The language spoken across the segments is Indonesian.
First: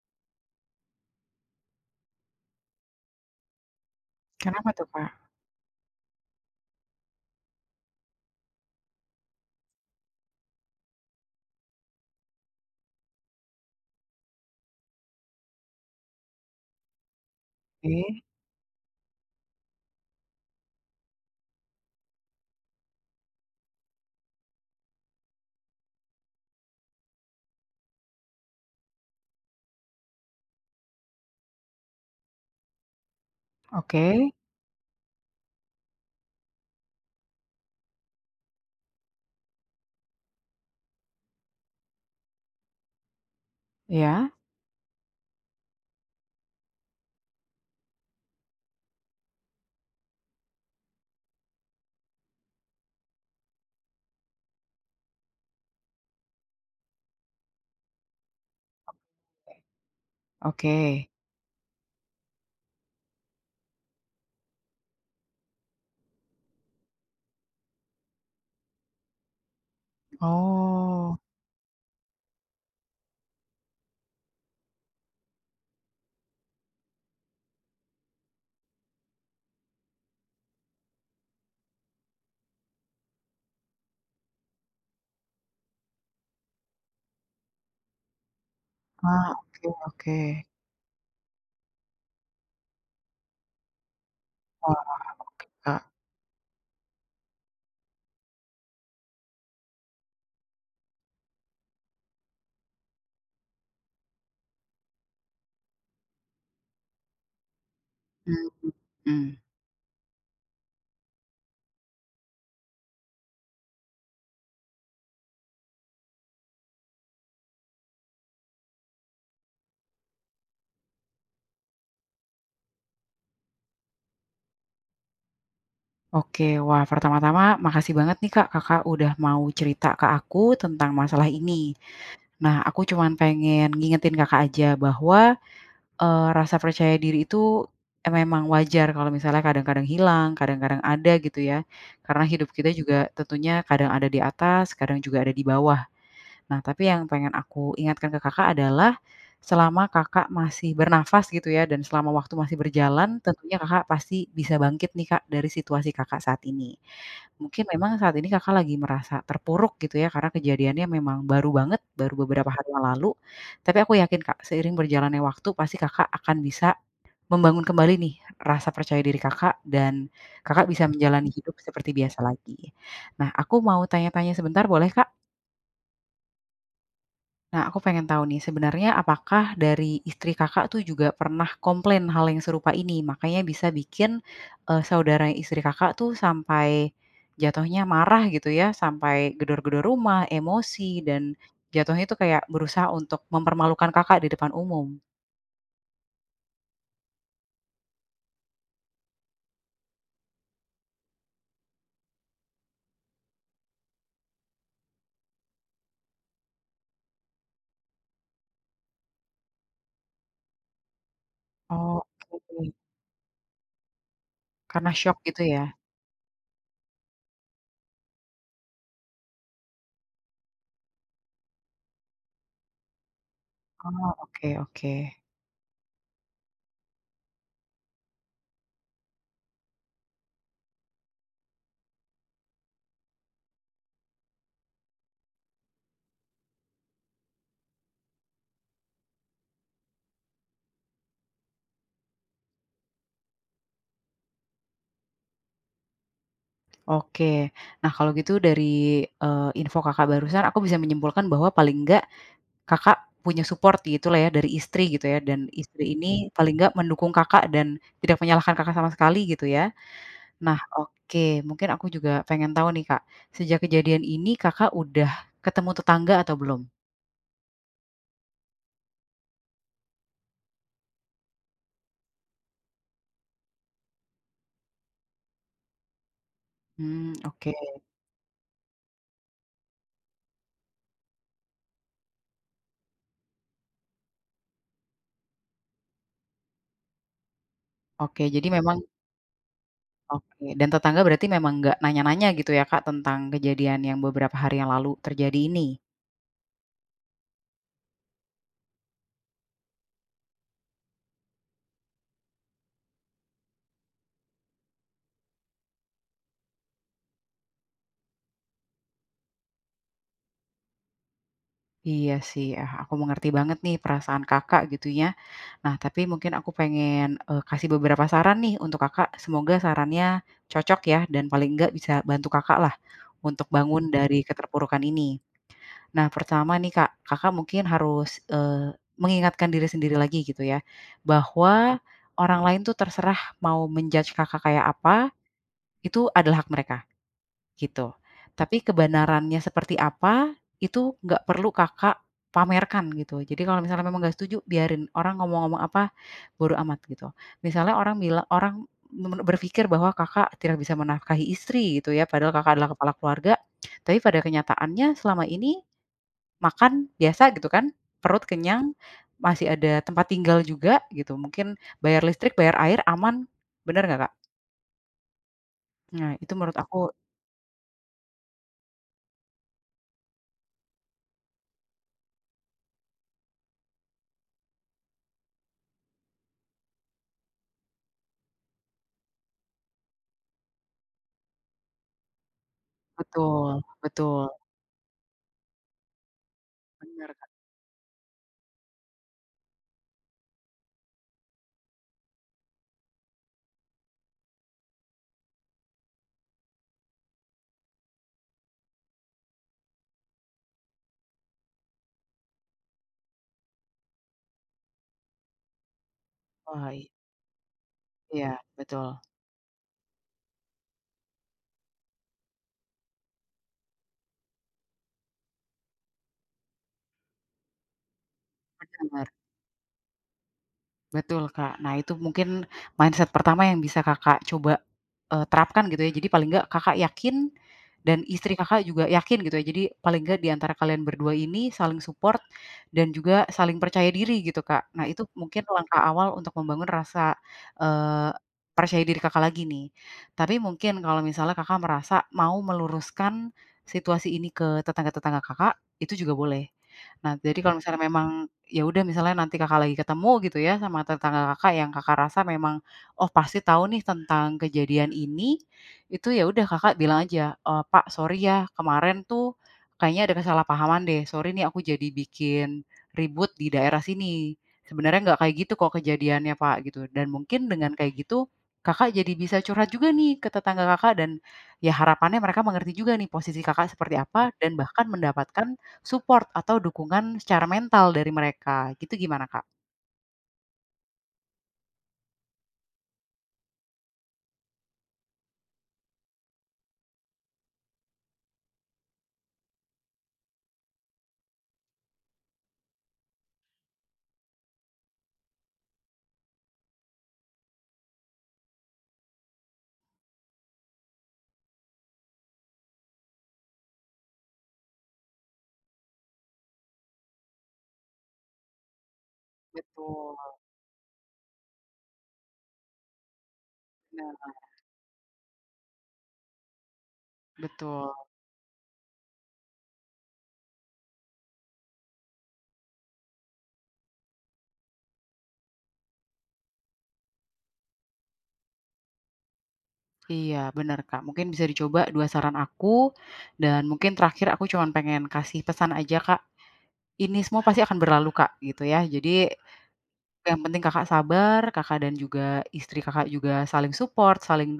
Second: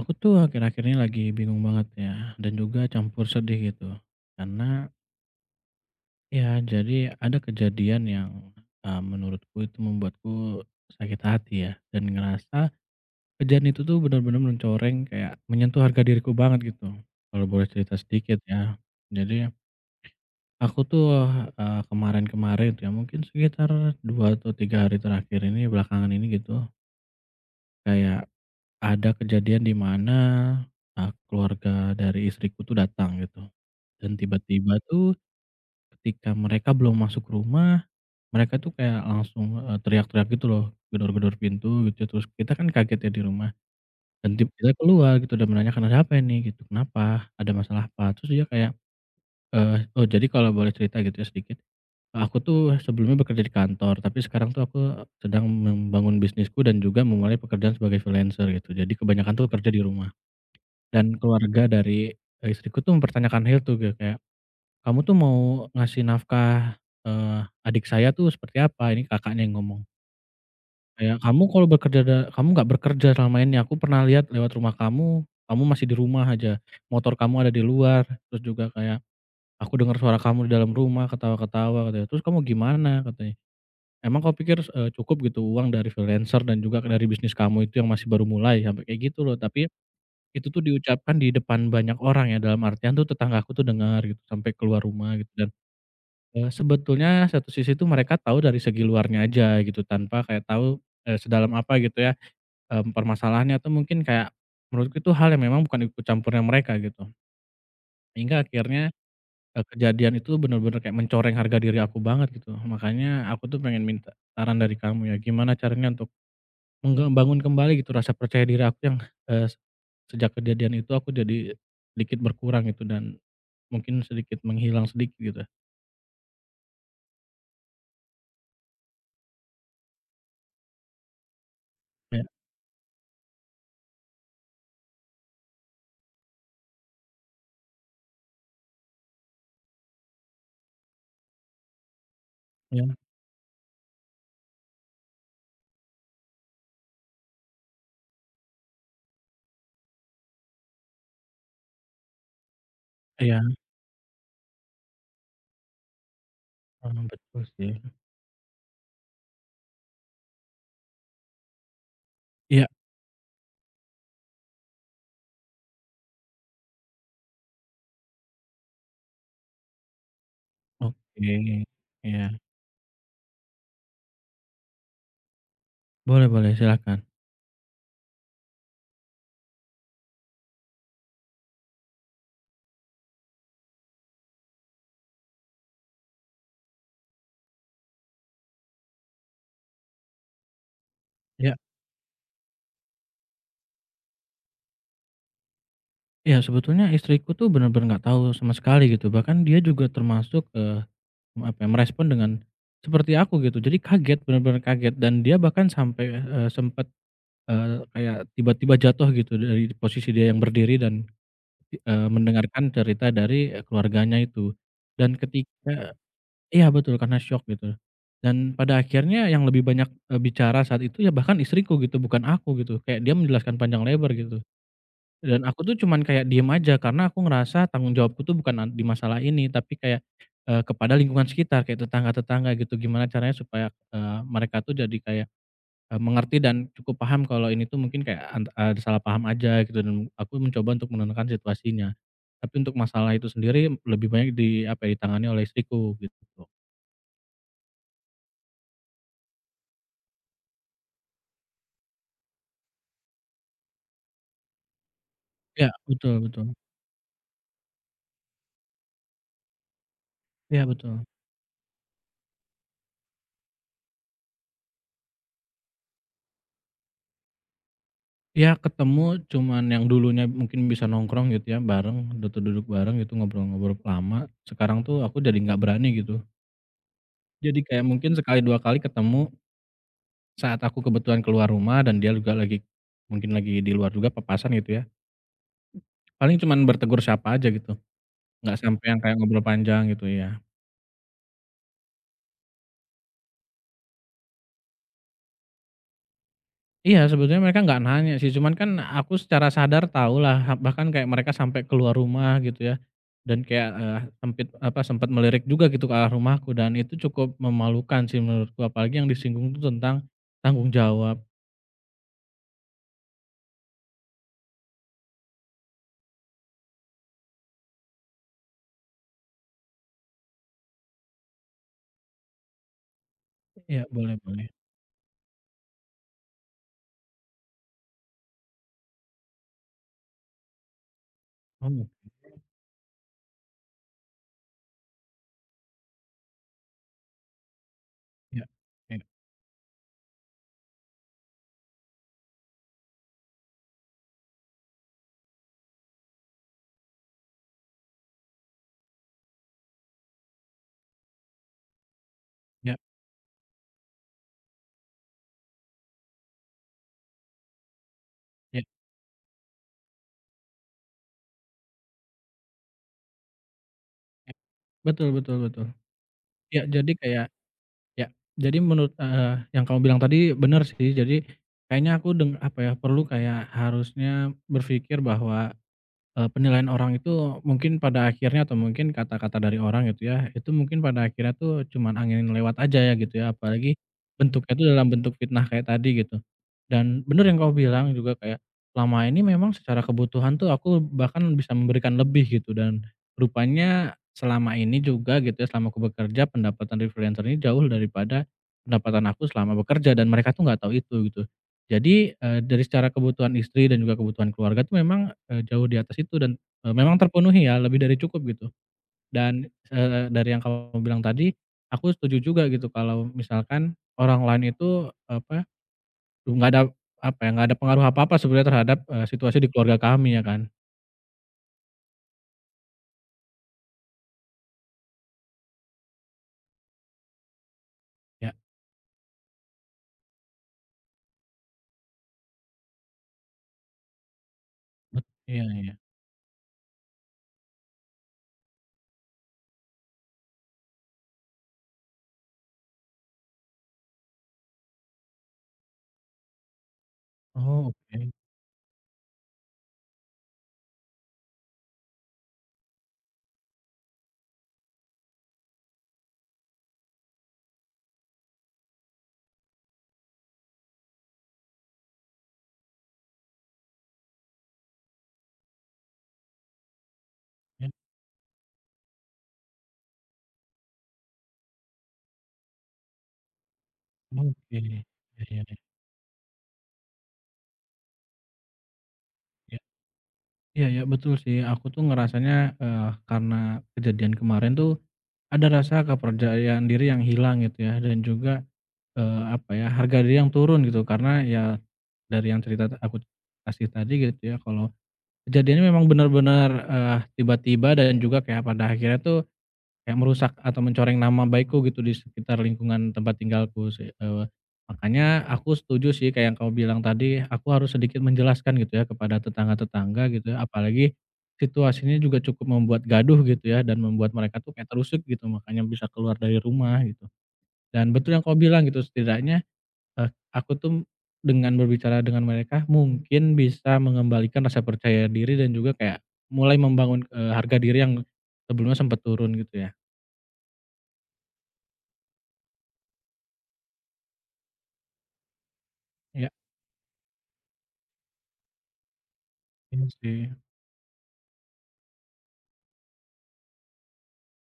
Aku tuh akhir-akhir ini lagi bingung banget ya, dan juga campur sedih gitu. Karena Kenapa tuh, Kak? ya jadi ada kejadian yang menurutku itu membuatku sakit hati ya. Dan ngerasa kejadian itu tuh benar-benar mencoreng kayak menyentuh harga diriku banget gitu. Kalau boleh cerita Oke sedikit ya. Jadi aku tuh kemarin-kemarin tuh ya mungkin sekitar dua atau tiga hari terakhir ini belakangan ini gitu. Kayak ada kejadian di mana, keluarga dari istriku tuh datang gitu, dan oke, tiba-tiba tuh ketika mereka belum masuk rumah, mereka tuh kayak langsung, teriak-teriak gitu loh, gedor-gedor pintu gitu, terus kita kan kaget ya di rumah, iya. dan tim kita keluar gitu dan menanyakan, "Ada apa ini?" gitu, "Kenapa? Ada masalah apa?" Terus dia kayak, oh jadi kalau boleh cerita gitu ya sedikit, aku tuh sebelumnya bekerja di kantor, tapi sekarang tuh aku sedang membangun bisnisku dan juga memulai pekerjaan sebagai freelancer gitu, jadi kebanyakan tuh kerja di rumah. Oke. Dan keluarga dari, istriku tuh mempertanyakan hal itu gitu kayak, "Kamu tuh mau ngasih nafkah, eee, adik saya tuh seperti apa?" Ini kakaknya yang ngomong. Kayak, Oh, "Kamu kalau bekerja da kamu nggak bekerja selama ini, aku pernah lihat lewat rumah kamu, kamu masih di rumah aja, motor kamu ada di luar." Terus juga kayak, "Aku dengar suara kamu di dalam rumah ketawa-ketawa," katanya, "terus kamu gimana?" katanya, "Emang kau pikir, cukup gitu uang dari freelancer dan juga dari bisnis kamu itu yang masih baru mulai?" Sampai kayak gitu ah, loh, tapi oke oke. itu tuh diucapkan di depan banyak orang ya, dalam artian tuh tetanggaku tuh dengar gitu, sampai keluar Wah, rumah gitu dan, Kak. Sebetulnya satu sisi tuh mereka tahu dari segi luarnya aja gitu, tanpa kayak tahu, sedalam apa gitu ya, permasalahannya atau mungkin kayak menurutku itu hal yang memang bukan ikut campurnya mereka gitu. Hingga Hmm, akhirnya, mhm. Kejadian itu bener-bener kayak mencoreng harga diri aku banget gitu, makanya aku tuh pengen minta saran dari kamu ya, gimana caranya untuk membangun kembali gitu rasa percaya diri aku yang, eee, sejak kejadian itu aku jadi sedikit berkurang gitu dan mungkin sedikit menghilang sedikit gitu. Oke, wah pertama-tama makasih banget nih, Kak, Kakak udah mau cerita ke aku tentang masalah ini. Ya Nah, aku cuman pengen ngingetin Kakak aja bahwa, rasa percaya diri itu, memang wajar kalau misalnya kadang-kadang hilang, kadang-kadang ada gitu ya. Karena hidup kita ya, juga tentunya kadang ada di atas, kadang juga ada di bawah. Nah, tapi yang pengen aku ingatkan ke Kakak adalah, selama Kakak masih bernafas gitu ya, dan selama waktu masih berjalan, iya, tentunya Kakak pasti bisa bangkit nih, Kak, dari situasi Kakak saat ini. heeh, betul Mungkin sih. memang saat ini Kakak lagi merasa terpuruk gitu ya, karena kejadiannya memang baru banget, baru beberapa Iya, hari yang lalu. Tapi aku yakin, Kak, seiring berjalannya waktu pasti Kakak akan bisa membangun kembali nih rasa percaya diri Kakak, dan Kakak bisa menjalani oke, hidup seperti biasa iya. lagi. Nah, aku mau tanya-tanya sebentar boleh, Kak? Boleh boleh, silakan. Nah, aku pengen tahu nih, sebenarnya apakah dari istri Kakak tuh juga pernah komplain hal yang serupa ini? Makanya bisa bikin, saudara istri Kakak tuh sampai jatuhnya marah gitu ya, sampai gedor-gedor rumah, emosi, dan ya jatuhnya itu kayak berusaha untuk mempermalukan Kakak di depan umum? ya sebetulnya istriku tuh benar-benar nggak tahu sama sekali gitu, bahkan dia juga termasuk, apa ya, merespon dengan seperti aku gitu. Jadi kaget, benar-benar kaget dan dia bahkan sampai, sempet, eee, kayak tiba-tiba jatuh gitu dari posisi dia yang berdiri dan Oh. Mendengarkan Oke, cerita dari, keluarganya itu. karena shock Dan gitu ya? ketika iya betul, karena syok gitu. Dan pada akhirnya yang lebih banyak, bicara saat itu ya bahkan istriku gitu, bukan aku gitu. Kayak dia menjelaskan panjang lebar Oh, gitu. oke oke. Dan aku tuh cuman kayak diem aja karena aku ngerasa tanggung jawabku tuh bukan ad di masalah ini, tapi kayak, kepada lingkungan sekitar, kayak tetangga-tetangga gitu. Gimana caranya supaya, mereka tuh jadi kayak mengerti dan cukup paham kalau ini tuh mungkin kayak ant ada salah paham aja gitu dan aku mencoba untuk menenangkan situasinya. Tapi untuk masalah itu sendiri lebih banyak di apa ya, ditangani oleh istriku gitu. Oke. Nah, kalau gitu dari, info Kakak barusan aku bisa menyimpulkan bahwa paling enggak Kakak punya support gitulah ya dari istri gitu ya dan Ya istri betul ini betul. paling nggak mendukung Kakak dan tidak menyalahkan Kakak sama sekali gitu ya. Nah Ya betul. oke, mungkin aku juga pengen tahu nih Kak, sejak kejadian ini Kakak udah ketemu tetangga atau belum? Ya ketemu cuman yang dulunya mungkin bisa nongkrong gitu ya bareng, duduk-duduk bareng gitu ngobrol-ngobrol lama, sekarang tuh aku jadi nggak berani gitu. Mmm, oke Jadi kayak mungkin sekali 2 kali ketemu saat aku kebetulan keluar rumah dan dia juga lagi mungkin lagi di luar juga papasan gitu ya. Paling cuman bertegur sapa aja gitu. oke, jadi Nggak memang sampai yang kayak ngobrol panjang gitu ya. oke. Dan tetangga berarti memang nggak nanya-nanya gitu ya Kak tentang kejadian yang beberapa hari yang lalu terjadi ini? Iya sebetulnya mereka nggak nanya sih, cuman kan aku secara sadar tahulah ha bahkan kayak mereka sampai keluar rumah gitu ya, dan kayak, sempit apa, sempat melirik juga gitu ke arah rumahku dan itu cukup memalukan sih menurutku, apalagi yang disinggung itu tentang tanggung jawab. Iya sih, ah, aku mengerti banget nih perasaan Kakak gitu ya. Nah, tapi mungkin aku pengen, kasih beberapa saran nih untuk Kakak, semoga sarannya cocok ya dan paling enggak bisa bantu kakak lah untuk Iya bangun boleh dari boleh. keterpurukan ini. Nah, pertama nih Kak, Kakak mungkin harus, mengingatkan diri sendiri lagi gitu ya, Oh, bahwa iya. orang lain tuh terserah mau menjudge Kakak kayak apa, itu adalah hak mereka. Gitu. Iya Tapi kebenarannya seperti apa, itu nggak perlu Kakak pamerkan gitu. Jadi kalau misalnya memang nggak setuju, biarin orang ngomong-ngomong apa, bodo amat gitu. Misalnya orang bilang orang men berpikir bahwa Kakak tidak bisa menafkahi istri gitu ya, padahal Kakak adalah iya kepala keluarga, tapi pada kenyataannya selama ini makan biasa gitu kan, perut iya kenyang, masih ada tempat tinggal juga gitu, mungkin bayar listrik, bayar air, aman, bener nggak, Kak? iya. Betul betul betul. Nah, itu menurut Iya aku jadi kayak ya, jadi menurut heeh, yang kamu bilang tadi benar sih. Jadi kayaknya aku deng apa ya, perlu kayak harusnya berpikir bahwa penilaian orang itu mungkin pada akhirnya atau mungkin kata-kata dari orang gitu ya, itu mungkin pada akhirnya tuh cuman angin lewat aja ya gitu ya, betul apalagi betul, bentuknya itu dalam bentuk fitnah kayak tadi gitu. Dan bener. bener yang kamu bilang juga kayak selama ini memang secara kebutuhan tuh aku bahkan bisa memberikan lebih gitu dan rupanya selama ini juga gitu ya, selama aku bekerja pendapatan dari freelancer ini jauh daripada pendapatan aku selama bekerja dan mereka tuh nggak tahu itu gitu. Jadi, dari secara kebutuhan istri dan juga kebutuhan keluarga tuh memang, jauh di atas itu dan, Wah, i memang terpenuhi ya lebih dari cukup iya, gitu betul, dan, dari yang kamu bilang tadi, aku setuju juga gitu kalau misalkan orang lain itu apa, nggak ada apa ya, nggak ada pengaruh apa-apa sebenarnya terhadap, bener, situasi di keluarga kami ya kan? betul, Kak. Nah, itu mungkin mindset pertama yang bisa Kakak coba terapkan gitu ya. Jadi paling nggak Kakak yakin dan Ya, istri Kakak juga yakin gitu ya. Jadi paling nggak di antara kalian berdua ini saling support dan juga saling percaya diri gitu, Kak. Nah bet itu iya mungkin iya. langkah awal untuk membangun rasa, eee, percaya diri Kakak lagi nih. Tapi mungkin kalau misalnya Kakak merasa mau meluruskan situasi ini ke tetangga-tetangga Kakak, itu juga boleh. Nah jadi kalau Oh oke, misalnya ya, memang, oke. ya udah misalnya nanti Kakak lagi ketemu gitu ya sama tetangga Kakak yang Kakak rasa memang oh pasti tahu nih tentang kejadian ini, itu ya udah Kakak bilang aja, "Pak sorry ya kemarin tuh kayaknya ada kesalahpahaman deh, sorry nih aku jadi bikin ribut di daerah sini. Sebenarnya nggak kayak gitu kok kejadiannya Pak," gitu. Dan mungkin dengan kayak gitu, Kakak jadi bisa curhat juga nih ke tetangga Kakak dan ya harapannya mereka mengerti juga nih posisi Kakak seperti apa dan Iya bahkan mendapatkan iya support atau dukungan secara mental dari mereka, gitu gimana Kak? iya. Iya ya betul sih. Aku tuh ngerasanya, karena kejadian kemarin tuh, ada rasa kepercayaan diri yang hilang gitu ya, dan juga, apa ya, harga diri yang turun gitu. Karena ya, dari yang cerita ta aku kasih tadi gitu ya, kalau kejadiannya memang benar-benar, tiba-tiba dan juga kayak pada akhirnya tuh, kayak merusak atau mencoreng nama baikku gitu di sekitar lingkungan tempat tinggalku sih, makanya aku setuju sih kayak yang kamu bilang tadi, aku harus sedikit menjelaskan gitu ya kepada tetangga-tetangga Betul, gitu ya, apalagi situasinya juga cukup membuat gaduh gitu ya dan membuat bener, mereka tuh kayak terusik gitu, makanya bisa keluar dari rumah gitu. Dan betul. betul yang kau bilang gitu, setidaknya, eee, aku tuh dengan berbicara dengan mereka mungkin bisa mengembalikan rasa percaya diri dan juga kayak mulai membangun, harga diri yang sebelumnya sempat turun gitu Iya, benar Kak. Mungkin bisa dicoba 2 saran aku, dan mungkin terakhir aku cuman pengen kasih pesan aja, Kak. ya. Ini semua pasti akan berlalu, Kak, gitu ya. Jadi Iya sih, yang penting Kakak sabar, Kakak dan juga istri Kakak juga saling support, saling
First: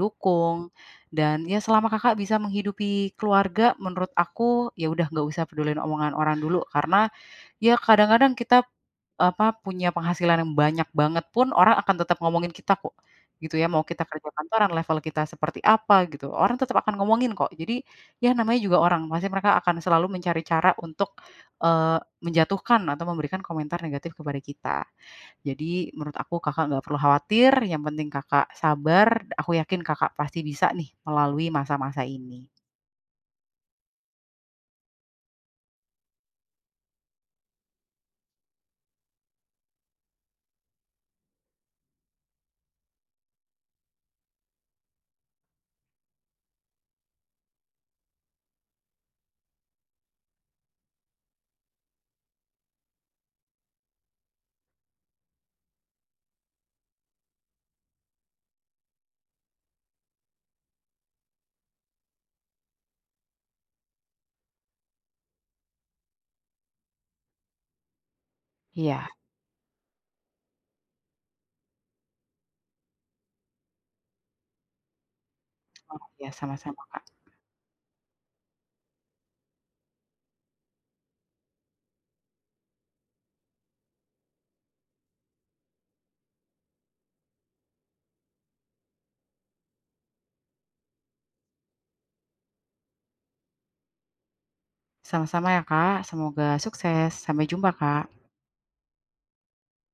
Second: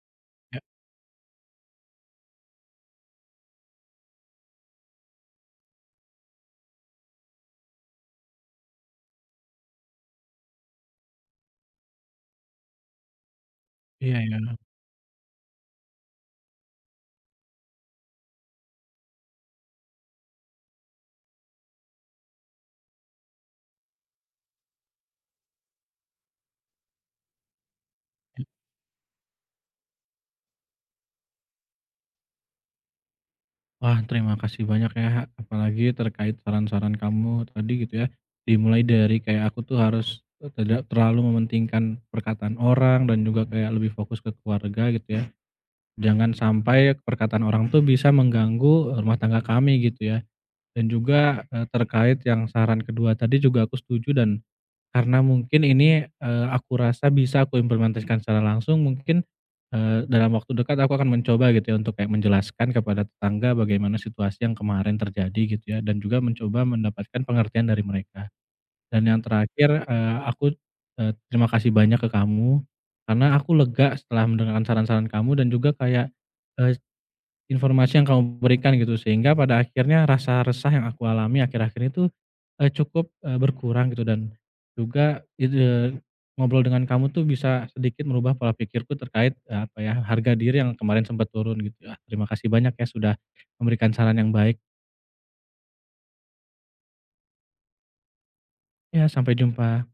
ya dukung, dan ya selama Kakak bisa menghidupi keluarga menurut aku, ya udah nggak usah pedulin omongan orang dulu, karena ya kadang-kadang kita, apa, punya penghasilan yang banyak banget pun orang akan tetap ngomongin kita kok, gitu ya. Mau kita iya kerja ya. kantoran, level kita seperti apa gitu, orang tetap akan ngomongin kok. Jadi, ya namanya juga orang, pasti mereka akan selalu mencari cara untuk, eee, menjatuhkan atau memberikan komentar negatif kepada kita. Jadi menurut aku Kakak nggak perlu khawatir, yang penting Kakak sabar, aku yakin Kakak pasti bisa nih melalui masa-masa ini. Wah, terima kasih banyak ya, apalagi terkait saran-saran kamu tadi gitu ya. Dimulai dari kayak aku tuh harus tidak terlalu mementingkan perkataan orang dan juga kayak lebih fokus ke keluarga gitu ya. Jangan sampai perkataan orang tuh bisa mengganggu rumah tangga kami gitu ya. Dan juga, terkait yang saran kedua tadi juga aku setuju dan karena mungkin ini, aku rasa bisa aku implementasikan secara langsung mungkin, dalam waktu dekat aku akan mencoba gitu ya untuk kayak menjelaskan kepada tetangga bagaimana situasi yang kemarin terjadi gitu ya dan juga mencoba mendapatkan pengertian dari mereka. Dan Iya, yang terakhir, aku, terima kasih banyak ke kamu, karena aku lega setelah mendengarkan saran-saran kamu dan juga oh kayak, iya, eee sama-sama Kak. Informasi yang kamu berikan gitu, sehingga pada akhirnya rasa resah yang aku alami akhir-akhir itu, cukup, berkurang gitu dan juga ide ngobrol dengan kamu tuh bisa sedikit merubah pola pikirku terkait, apa ya, harga diri yang kemarin sempat turun gitu ya. Terima kasih banyak ya sudah memberikan saran yang baik. Sama-sama ya Kak, semoga sukses. Sampai jumpa Kak. Ya, sampai jumpa.